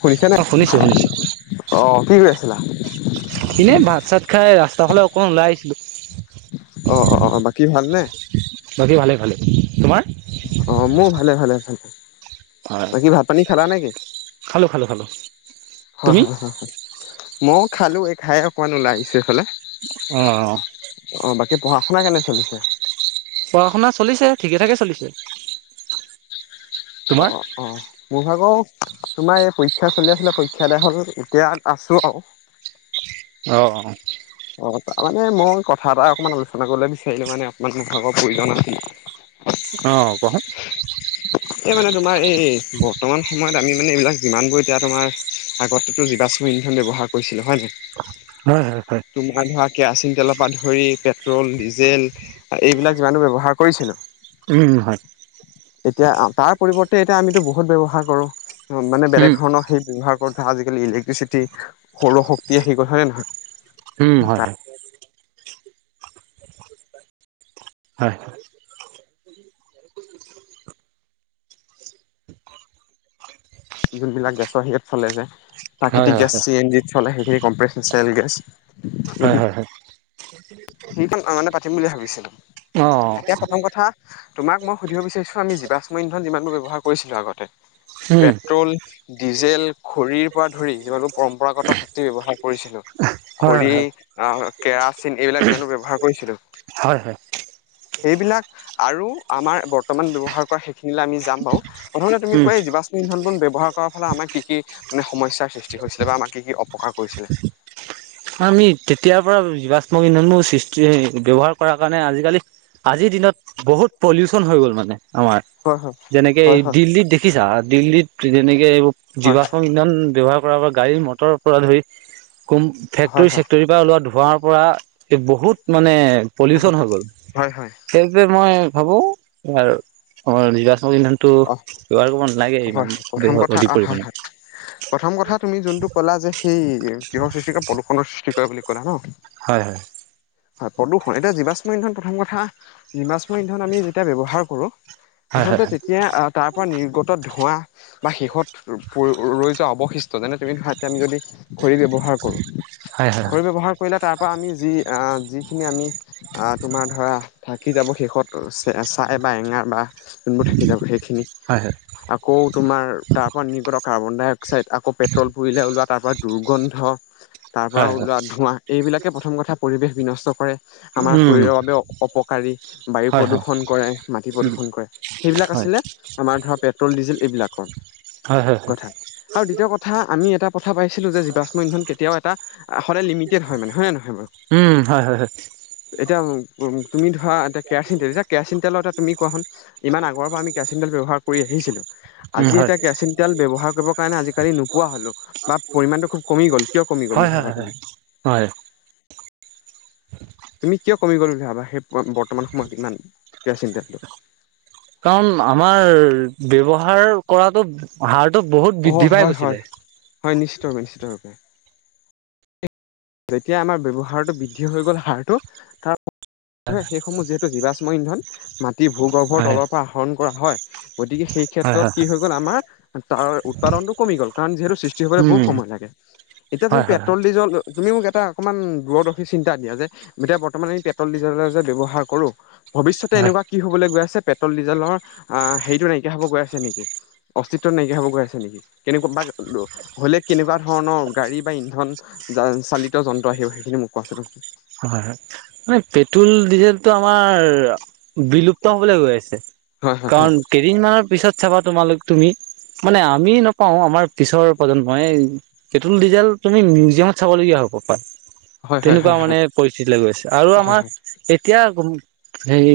শুনিছেনে? অ', শুনিছো শুনিছো অ, কি কৰি আছিলা? এনে ভাত চাত খাই ৰাস্তা ফালে অকমান ওলাই আহিছিলোঁ অ অ অ বাকী ভাল নে বাকী ভালে ভালে। তোমাৰ? অ', মোৰ ভালে ভালে ভালে। বাকী ভাত-পানী খালা নেকি? খালো খালো খালো তুমি? হয়, হয়, হয়, হয়। মইও খালোঁ, এই খাই অকণমান ওলাই আহিছোঁ এইফালে। অ' বা কি পঢ়া শুনা কেনে চলিছে? পঢ়া-শুনা চলিছে, ঠিকে-থাকে চলিছে। অ' তোমাৰ? অ', অহ, মোৰ ভাগৰ তোমাৰ এই পৰীক্ষা চলি আছিলে, পৰীক্ষা আদায় হ'ল, এতিয়া আছোঁ আৰু। অ', অ'। অহ, তাৰমানে মই কথা এটা অকণমান আলোচনা কৰিবলৈ বিচাৰিলোঁ মানে অকমান মোৰ ভাগৰ প্ৰয়োজন আছিল। অহ, কোৱা চোন। এই মানে তোমাৰ এই ব- বৰ্তমান সময়ত আমি, মানে এইবিলাক যিমানবোৰ এতিয়া তোমাৰ, আগতেতো জীৱাশ্ম ইন্ধন ব্যৱহাৰ কৰিছিলোঁ, হয় নে? হয় হয় হয়। কেৰাচিন তেলৰ পৰা ধৰি পেট্ৰ'ল, ডিজেল আ' এইবিলাক যিমানটো ব্যৱহাৰ কৰিছিলোঁ। উম, হয়। এতিয়া আ তাৰ পৰিৱৰ্তে এতিয়া আমিতো বহুত ব্যৱহাৰ কৰোঁ। অ', মানে বেলেগ উম ধৰণৰ সেই ব্যৱহাৰ ৰক ধৰা আজিকালি ইলেক্ট্ৰিচিটি, সৌৰ শক্তি আহি গ'ল, হয় নে নহয়? উম, হয়, তাত হয়। হয়, হয়। যোনবিলাক গেছৰ হেৰিয়ত চলে যে। হয় প্ৰাকৃতিক হয় গেছ চি এন জিত চলে। সেইখিনি কম্প্ৰেস্ক এস্কচেল গেছ। হয়, হয়, হয়। সেইটো অ' মানে পাতিম বুলি ভাবিছিলোঁ। অ', এতিয়া প্ৰথম কথা, তোমাক মই সুধিব বিচাৰিছোঁ, আমি জীৱাশ্ম ইন্ধন যিমানবোৰ ব্যৱহাৰ কৰিছিলোঁ আগতে- উম পেট্ৰ'ল ডিজেল, খৰিৰ পৰা ধৰি, যিমানোৰ পৰম্পৰাগত শক্তি ব্যৱহাৰ কৰিছিলোঁ- হয় খৰি হয় আ' কেৰাচিন, এইবিলাক জিমানো ব্যৱহাৰ কৰিছিলোঁ- হয় হয় হয় সেইবিলাক আৰু আমাৰ বৰ্তমান ব্যৱহাৰ কৰা সেইখিনিলে আমি যাম বাৰু। প্ৰথমতে তুমি উম কোৱা, এই জীৱাশ্ম ইন্ধনবোন ব্য- ৱ্যৱহাৰ কৰাৰ ফালৰ পৰা আমাৰ কি কি মানে, সমস্যাৰ সৃষ্টি হৈছিলে বা আমাক কি কি অপকাৰ কৰিছিলে? আমি তেতিয়াৰপৰা জীৱাশ্ম ইন্ধনবোৰ সৃষ্টি, ব্যৱহাৰ কৰাৰ কাৰণে আজিকালি- আজিৰ দিনত বহুত পলিউচন হৈ গ'ল মানে। আমাৰ। হয় যেনেকে এই হয় হয় দিল্লীত দেখিছা? দিল্লীত যেনে- কে এইবোৰ হয় জীৱাশ্ম ইন্ধন ব্যৱহাৰ কৰা বা গাড়ী মটৰৰ পৰা ধৰি কম হয় হয় ফেক্টৰীচেক্টৰীৰ পৰা ওলোৱা ধোঁৱৰ পৰা এই বহুত মানে প্ৰদূষণ হৈ গ'ল। হয় হয় হয় সেইটোৱে মই ভাবোঁ, ইয়াৰ অ' জীৱাশ্ম- ইন্ধনটো অ ব্যৱহাৰ কৰিব নালাগে হয় ইমান হয় প্ৰথম দেশত কথা অ অধিক হয় পৰিমাণে। হয় প্ৰথম কথা তুমি যোনটো ক'লা যে সেই কিহৰ সৃষ্টি কৰে প্ৰদূষণৰ সৃষ্টি কৰে বুলি ক'লা ন? হয়, হয়। হয় প্ৰদূষণ। এতিয়া জীৱাশ্ম ইন্ধন প্ৰথম কথা, জীৱাশ্ম ইন্ধন আমি যেতিয়া ব্যৱহাৰ কৰোঁ। হয় হয় হয়। এতিয়া তাৰ পৰা নিৰ্গত ধোঁৱা- বা শেষত ৰ, প, ৰৈ যোৱা অৱশিষ্ট। যেনে তুমি ধৰা এতিয়া আমি যদি- খৰি ব্যৱহাৰ কৰোঁ, হয় হয় খৰি ব্যৱহাৰ কৰিলে তাৰ পৰা আমি যি- আ যিখিনি আমি আ তোমাৰ ধৰা থাকি যাব শেষত অ' ছে-ছাই বা এঙাৰ বা কি যাব সেইখিনি। হয় হয় আকৌ তোমাৰ তাৰ পৰা নিৰ্গত কাৰ্বন- ডাইঅক্সাইড, আকৌ পেট্ৰ'ল পুৰিলে ওলোৱা তাৰ পৰা দুৰ্গন্ধ। তাৰ পৰা হয় হয় হয় ওলোৱা ধোঁৱা। এইবিলাকে প্ৰথম কথা পৰিৱেশ বিনষ্ট কৰে। আমাৰ উম শৰীৰৰ বাবে অ' অপকাৰী। বায়ু হয় হয় প্ৰদূষণ কৰে মাটি উম প্ৰদূষণ কৰে। সেইবিলাক হয় আছিলে আমাৰ ধৰা পেট্ৰ'ল, ডিজেল এইবিলাকৰ হয় হয় হয় কথা আৰু দ্বিতীয় কথা আমি এটা থা পাইছিলো যে জীৱাশ্ম ইন্ধন কেতিয়াও এটা সদায় লিমিটেড হয় মানে হয় ন নে নহয় বাৰু উম হয় হয় হয় এতিয়া তুমি ধৰা এতিয়া কেৰাচিন তেল এতিয়া কেৰাচিন তেলৰ এটা তুমি কোৱা হন ইমান আগৰ পৰা আমি কেৰাচিনতেল ব্যৱহাৰ কৰি আহিছিলোঁ উম আজি হয় এতিয়া কেৰাচিন তেল ব্যৱহাৰ কৰিব কাৰণে আজিকালি নোপোৱা হলো বা পৰিমানটো খুব কমি গ'ল কিয় কমি গ'ল হয় বুলি হয় ভাবা তুমি? হয় হয়। তুমি কিয় কমি গ'ল বুলি ভাবা সেই বৰ্তমান সময়ত ইমান কেৰাচিনতেলটো? কাৰণ আমাৰ ব্যৱহাৰ কৰাটো হাৰ টো বহুত অ বৃদ্ধি পাই হয় হয় গৈছিলে। হয় নিশ্চিতভাৱে নিশ্চিতভাৱে যেতিয়া আমাৰ ব্যৱহাৰটো বৃদ্ধি হৈ গ'ল হাৰটো তাৰ [unintelligible] সেইসমূহ যিহেতু জীৱাশ্ম ইন্ধন মাটিৰ ভূগৰ্ভৰ হয় তলৰ পৰা আহৰণ কৰা হয় গতিকে সেই হয় ক্ষেত্ৰত হয় কি হৈ গ'ল আমাৰ তাৰ উৎপাদনটো কমি গ'ল কাৰণ যিহেতু সৃষ্টি হবলৈ উম বহুত সময় লাগে এতিয়া তুমি হয় হয় হয় পেট্ৰল, ডিজেল তুমি মোক এটা অকমান দূৰদৰ্শী চিন্তা দিয়া যে এতিয়া বৰ্তমান আমি পেট্ৰল-ডিজেলৰ যে ব্যৱহাৰ কৰো ভৱিষ্যতে হয় এনেকুৱা কি হবলৈ গৈ আছে পেট্ৰল- ডিজেলৰ আহ হেৰিটো নাইকিয়া হ'ব গৈ আছে নেকি? অস্তিত্ব নাইকিয়া হ'ব গৈ আছে নেকি কেনে [unintelligible] হ'লে কেনেকুৱা ধৰণৰ গাড়ী বা ইন্ধন যান চালিত যন্ত্ৰ আহিব সেইখিনি মোক কোৱাচোন? হয়-হয় মানে পেট্ৰল- ডিজেলটো আমাৰ বিলুপ্ত হবলৈ গৈ আছে। হয় হয় কাৰণ কেইদিনমানৰ পিছত চাবা তোমালোক তুমি মানে আমি নকও আমাৰ পিছৰ প্ৰজন্মই পেট্ৰল -ডিজেল তুমি মিউজিয়ামত চাবলগীয়া হ হ'ব পায় হয়-হয়- হয়- তেনেকুৱা হয় মানে পৰিস্থিতিলৈ গৈছে আৰু হয় আমাৰ এতিয়া সেই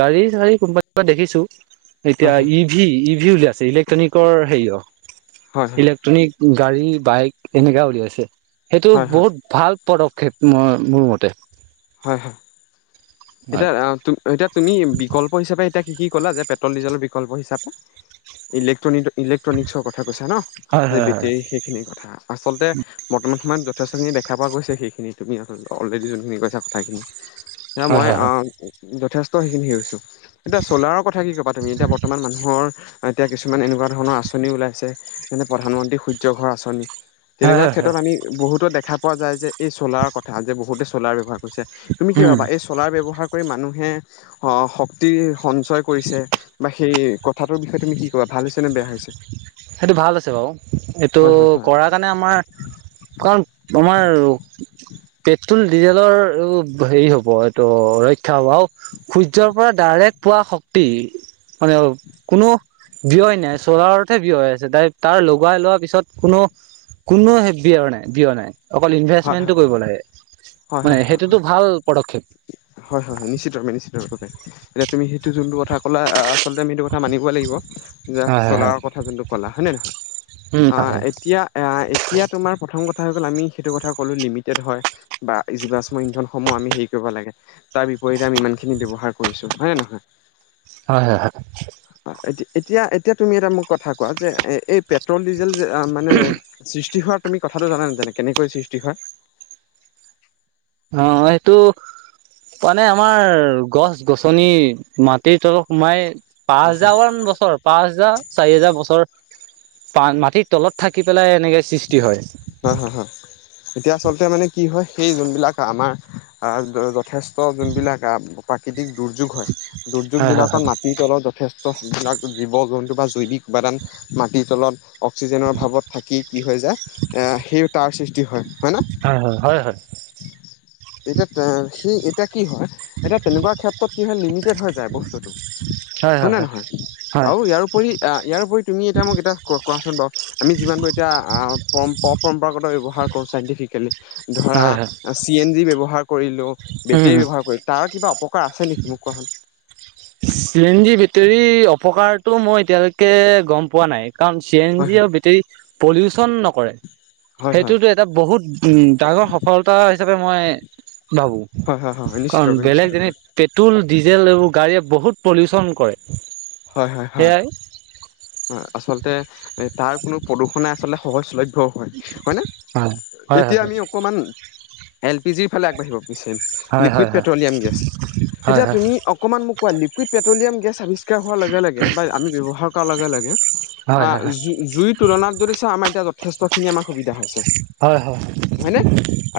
গাড়ী-চাড়ী [unintelligible] দেখিছোঁ। হয় এতিয়া হয় ই ভি ই ভি উলিয়াইছে ইলেক্ট্ৰনিকৰ হেৰি অ হয় হয় হয় ইলেক্ট্ৰ'নিক গাড়ী বাইক এনেকা উলিয়াইছে, সেইটো হয় হয় বহুত ভাল পদক্ষেপ মই মোৰ মতে হয়, হয়। এতিয়া হয় আ এতিয়া তুমি বিকল্প হিচাপে এতিয়া [unintelligible] ক'লা যে পেট্ৰল ডিজেলৰ বিকল্প হিচাপে ইলেক্ট্ৰ'নিক ইলেক্ট্ৰ'নিকছৰ কথা কৈছা ন' হয় যে হয় বেটেৰী হয় সেইখিনিৰ কথা আচলতে বৰ্তমান সময়ত যথেষ্টখিনি দেখা পোৱা গৈছে, সেইখিনি তুমি অলৰেডি যোনখিনি কৈছা কথাখিনি। আ মই আ যথেষ্ট সেইখিনি [unintelligible] এতিয়া চ'লাৰৰ কথা কি ক'বা তুমি? এতিয়া বৰ্তমান মানুহৰ এতিয়া কিছুমান এনেকুৱা ধৰণৰ আঁচনি ওলাইছে। যেনে প্ৰধানমন্ত্ৰী সূৰ্য ঘৰ আঁচনি। হয় তেনেকুৱা হয় হয় ক্ষেত্ৰত আমি বহুতো দেখা পোৱা যায় যে, এই চ'লাৰৰ কথা যে বহুতে চ'লাৰ ব্যৱহাৰ তুমি কি উম ভাবা এই চ'লাৰ ব্য মানুহে অ শক্তি সঞ্চয় কৰিছে বা সেই কথাটোৰ বিষয়ে তুমি কি ক ভাল হৈছে নে বেয়া হৈছে? সেইটো ভাল আছে বাৰু এইটো হয় হয় হয় কৰাৰ কাৰণে আমাৰ কাৰণ তোমাৰ [unintelligible] পেট্ৰো'ল ডিজেলৰ আৰু হেৰি হ'ব এইটো ৰক্ষা হ'ব আৰু সূৰ্যৰ পৰা ডাইৰেক্ট পোৱা শক্তি মানে কোনো ব্যয় নাই। চ'লাৰ তে ব্যয় হৈ আছে। তাই তাৰ লগাই লোৱাৰ পিছত কোনো কোনো হে বিয়ৰ নাই ব্যয় নাই অকল ইনভেষ্টমেণ্টটো কৰিব লাগে। হয়, মানে হয়, হয়, সেইটোতো হয়, ভাল পদক্ষেপ হয়, হয়, হয় নিশ্চিত [unintelligible] নিশ্চিত [unintelligible] তুমি সেইটো যোনটো কথা ক'ল আ আ আছ আচলতে আমি এইটো কথা মানিব লাগিব যে চলাৰৰ কথা যোনটো কলা হয় নে নে নহয় উম আ হয় এতিয়া, আ এতিয়া তোমাৰ প্ৰথম কথা হৈ গ'ল, আমি সেইটো কথা কলো লিমিটেড হয়। বা জীৱাশ্ম ইন্ধনসমূহ আমি হেৰি কৰিব লাগে তাৰ বিপৰীতে আমি ইমানখিনি ব্যৱহাৰ কৰিছো হয়নে নহয়? হয়-হয়-হয়। অ' এ এতিয়া এতিয়া তুমি এটা মোক কথা কোৱা যে এই এই পেট্ৰল ডিজেল মানে সৃষ্টি হোৱাৰ তুমি কথাটো জানা নেজানা। কেনেকৈ সৃষ্টি হয়। অ' সেইটো মানে আমাৰ গছ-গছনি মাত তে তলত সোমাই পাঁচ হয় হয় হোজাৰ মান বছৰ, পাঁচ হোজাৰ, চাৰি হোজাৰ বছৰ। মাটিৰ তলত থাকি পেলাই এনেকে সৃষ্টি হয় হা-হা-হা এতিয়া আচলতে মানে কি হয়। সেই যোনবিলাক আমাৰ যথেষ্ট যোনবিলাক প্ৰাকৃতিক। দুৰ্যোগ হয় দুৰ্যোগ হয় হয় বিলাকৰ মাটিত। যথেষ্ট বিলাক জীৱ-জন্তু বা জৈৱিক উপাদান মাটিৰ তলত অক্সিজেনৰ অভাৱত থাকি কি হৈ যায়, সেই তাৰ সৃষ্টি হয় হয় ন'। হয় হয়। এতিয়া সি কি হয় এতিয়া তেনেকুৱা ক্ষেত্ৰত কি হয় লিমিটেড হৈ যায় বস্তুটো। হয় নে নহয় হয় আৰু ইয়াৰো উপৰি ইয়াৰপৰি তুমি এতিয়া মোক এতিয়া কোৱাচোন বাৰু আমি যিমান পাৰ। এতিয়া পৰম্পৰা-পৰম্পৰাগত। ব্যবহাৰ কৰো চাইণ্টিফিকেলি ধৰা হয় হয় চি এন জি ব্যবহাৰ। কৰিলো উম বেটেৰী ব্যৱহাৰ কৰিলো। তাৰ কিবা অপকাৰ আছে নেকি মোক কোৱাচোন? চি এন জি বেটৰী অপকাৰতটো মই এতিয়ালৈকে গম পোৱা নাই। কাৰণ চি এন হয় জি আৰু বেটেৰী পলিউচন নকৰে। হয় হয় হয় সেইটোতো এটা বহুত উ ডাঙৰ সফলতা হিচাপে মই ভাবো হয় হয় হয় হয় নিশ্চিত কাৰণ ৰূপে নিশ্চিত বেলেগ যেনে ৰূপে পেট্ৰল, ডিজেল এইবোৰ গাড়ীয়ে বহুত পলিউচন কৰে। হয়-হয়-হয় সেয়াই আচলতে তাৰ কোনো প্ৰদু আচলতে সহজলভ্য হয়-হয় হয় ন হয় হয় এতিয়া আমি অকমান এল পি জিৰ ফালে আগবাঢ়িব বিচাৰিম। হয় লিকুইড হয় হয় পেট্ৰলিয়াম গেছ হয় তেতিয়া তুমি অকণমান মোক কোৱা লিকুইড পেট্ৰলিয়াম গেছ আৱিষ্কাৰ হোৱাৰ লগে লগে বা আমি ব্যৱহাৰ কৰাৰ লগে লগে। হয় হয় হয় জুইৰ তুলনাত যদি চা আমাৰ এতিয়া যথেষ্ট খিনি আমাৰ সুবিধা হৈছে। হয় হয় হয় হয় হয় নে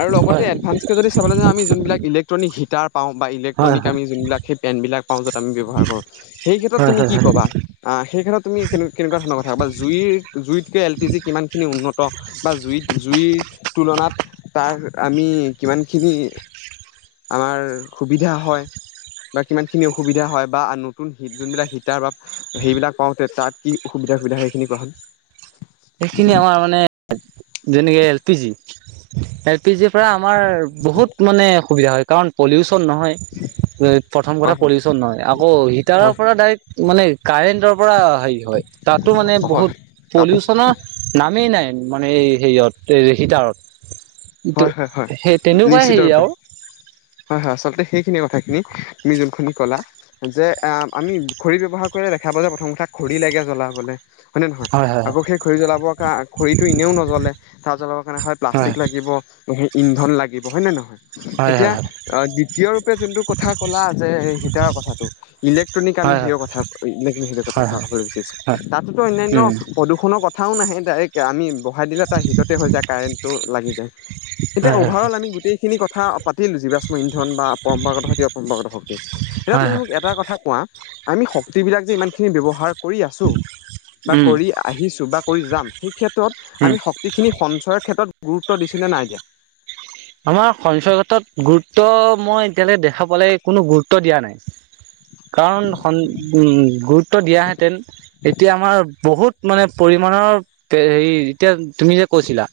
আৰু লগতে হয় এডভান্স কে যদি চাবলৈ যাম আমি যোনবিলাক ইলেক্ট্ৰনিক হিটাৰ পাওঁ বা হয় ইলেট্ৰনিক আমি যোনবিলাক সেই পেনবিলাক পাও, য'ত আমি ব্যৱহাৰ কৰো সেই ক্ষেত্ৰত তুমি হয় কি হয় কবা? সেই ক্ষেত্ৰত তুমি কেনে কেনেকুৱা ধৰণৰ কথা ক'ব বা জুইৰ জুইতকৈ এল পি জি কিমানখিনি উন্নত বা জুইত জুইৰ তুলনাত তাৰ আমি কিমানখিনি। আমাৰ সুবিধা হয়। বা কিমান খিনি অসুবিধা হয় বা নতুন যোনবিলাক হিতাৰ বা সেইবিলাক পাওঁতে তাত কি অসুবিধা। সুবিধা সেইখিনি কোৱা হ'ল। সেইখিনি আমাৰ মানে যেনেকে L P G L P জিৰ পৰা। আমাৰ বহুত মানে অসুবিধা হয় কাৰণ পলিউচন নহয় প্ৰথম কথা হয় হয় পলিউচন নহয় আকৌ হিটাৰৰ হয় পৰা ডাইৰেক্ট মানে। কাৰেণ্টৰ পৰা হেৰি হয় তাতো মানে হয় বহুত তাপ পলিউচনৰ নামেই নাই। মানে হেৰিয়ত এই হিতাৰত। হয়-হয়-হয় নিশ্চিত ৰূপে আৰু হয়-হয় আচলতে সেই সেই কথাখিনি তুমি যোন খিনি ক'লা যে আমি খৰি ব্যৱহাৰ কৰিলে দেখা পালে প্ৰথম কথা খৰি ফ্ৰি লেকে চলা বোলে। হয়নে নহয় হয় হয় আকৌ সেই খৰি জ্বলাবৰ কাৰ খৰিটো এনেও নজ্বলে তাত জ্বলাবৰ কাৰণে হয় প্লাষ্টিক লাগিব। সেই ইন্ধন লাগিব হয়নে নহয়। হয় এতিয়া হয় দ্বিতীয় ৰূপে যোনটো কথা ক'লা যে হিটাৰৰ কথাটো ইলেক্ট্ৰনিক কাপ হয় আ কথা হয় হয় হয় কথা হয় ক'বলৈ বিচাৰিছো তাতোতো অন্যান্য উম প্ৰদূষণৰ কথাও নাহে। ডাইৰেক্ট আমি বহাই দিলে তাৰ হিটতে হৈ যায়, কাৰেণ্টটো লাগি যায়। এতিয়া হয় অভাৰ হয় অল আমি গোটেইখিনি কথা পাতিলো জীৱাশ্ম ইন্ধন বা পৰম্পৰাগত শক্তি অপৰম্পৰাগত শক্তি। এতিয়া হয় তুমি হয় মোক এটা কথা কোৱা আমি শক্তি বিলাক যে ইমান খিনি ব্যৱহাৰ কৰি আছো। বা উম কৰি আহিছো বা কৰি যাম সেই ক্ষেত্ৰত উম আমি শক্তিখিনি সঞ্চয়ৰ ক্ষেত্ৰত গুৰুত্ব ত দিছোনে নাই দিয়া। আমাৰ এতিয়ালে দেখা পোৱালে কোনো গুৰুত্ব দিয়া নাই। কাৰণ [unintelligible] গুৰুত্ব দিয়াহেঁতেন এতিয়া আমাৰ বহুত মানে পৰিমাণৰ হেৰি এতিয়া তুমি যে কৈছিলা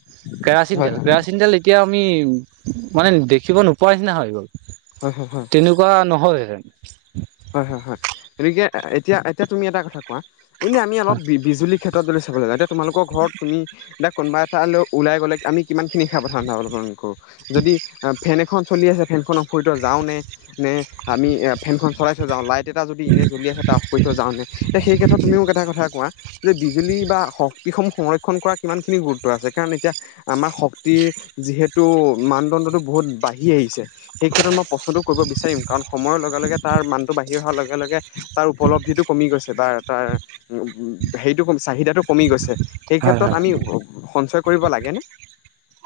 কেৰাচিন হয় তেল হয় কেৰাচিন তেল এতিয়া আমি মানে দেখিব নোপোৱাৰ নিচিনা হৈ গ'ল হয় হয় হয়। তেনেকুৱা নহ'হেতেন হয়, হয়, হয়, গতিকে এতিয়া, এতিয়া তুমি এটা কথা কোৱা, এনে আমি অলপ হয় বি-বিজুলী ক্ষে তত গ'লে চাব লাগে এতিয়া তোমালোক ঘৰত তুমি দে কোনোবা এটা লৈ ওলাই গ'লে আমি কিমানখিনি সাৱধানতা অৱলম্বন কৰো। যদি ফেন এখন চলি আছে ফেনখনৰ ফেনখন অফ কৰি থৈ যাওঁ নে, নে আমি ফেনখন চলাই থৈ যাওঁ, লাইট তেটা যদি এনে জ্বলি আহে টা অফ কৰি থৈ যাওঁ নে তে সেই কেতত তুমিও এটা কথা কোৱা যে বিজুলী বা শক্তিসমূহ সংৰক্ষণ কৰা কিমান খিনি গুৰুত্ব আছে কাৰণ এতিয়া আমাৰ শক্তিৰ যিহেতু মানদণ্ডটো বহুত বাঢ়ি আহিছে। সেই ক্ষেত্ৰত মই প্ৰশ্নটো কৰিব বিচাৰিম কাৰণ সময়ৰ লগে লগে তাৰ মানটো বাঢ়িৰ অহাৰ লগে লগে তাৰ উপলব্ধিটো কমি গৈছে বা তাৰ উ হেৰিতটো কমিছ চাহিদাটো কমি গৈছে, সেই ক্ষেত্ৰত হয় আমি সঞ্চয় কৰিব লাগেনে?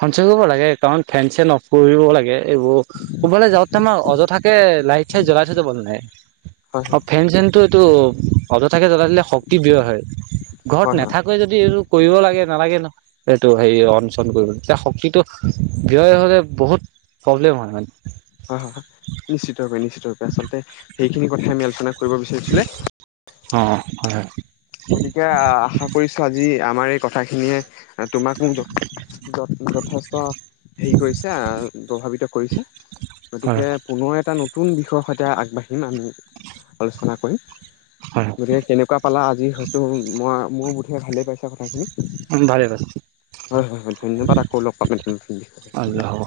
সঞ্চয় কৰিব লাগে কাৰণ, ফেন, চেন অফ কৰিব লাগে। এইবোৰ কোনবালে যাওঁ তোমাৰ অযথাকে লাইট চাইট জ্বলাই থব নালাগে। হয় অ ফেন চেনটো এইটো অযথাকে জ্বলাই দিলে শক্তি ব্যয় হয় ঘৰত হয় হয় হয় নাথাকই যদি ইটো কৰিব লাগে নালাগে ন। সেইটো হেৰি অন চন কৰিব তেতিয়া শক্তিটো ব্যয় হ'লে বহুত প্ৰব্লেম হয় মান হয় হয় হয় নিশ্চিতৰূপে আচলতে সেইখিনি কথা আমি আলোচনা কৰিব বিচাৰিছিলে অ হয় হয়। গতিকে আশা কৰিছোঁ আজি আমাৰ এই কথাখিনিয়ে তোমাক মোক যথেষ্ট হেৰি কৰিছে প্ৰভাৱিত কৰিছে হয় গতিকে পুনৰ এটা ন নতুন বিষয়ৰ সৈতে আগবাঢ়িম আমি আলোচনা কৰিম। হয় গতিকে কেনেকুৱা পালা আজি হয়তো মই মোৰ বোধেৰে ভালেই পাইছা কথাখিনি। হয় ভালে পাইছোঁ হয় হয় হয় ধন্যবাদ আকৌ লগ পাম এদিন হ'ব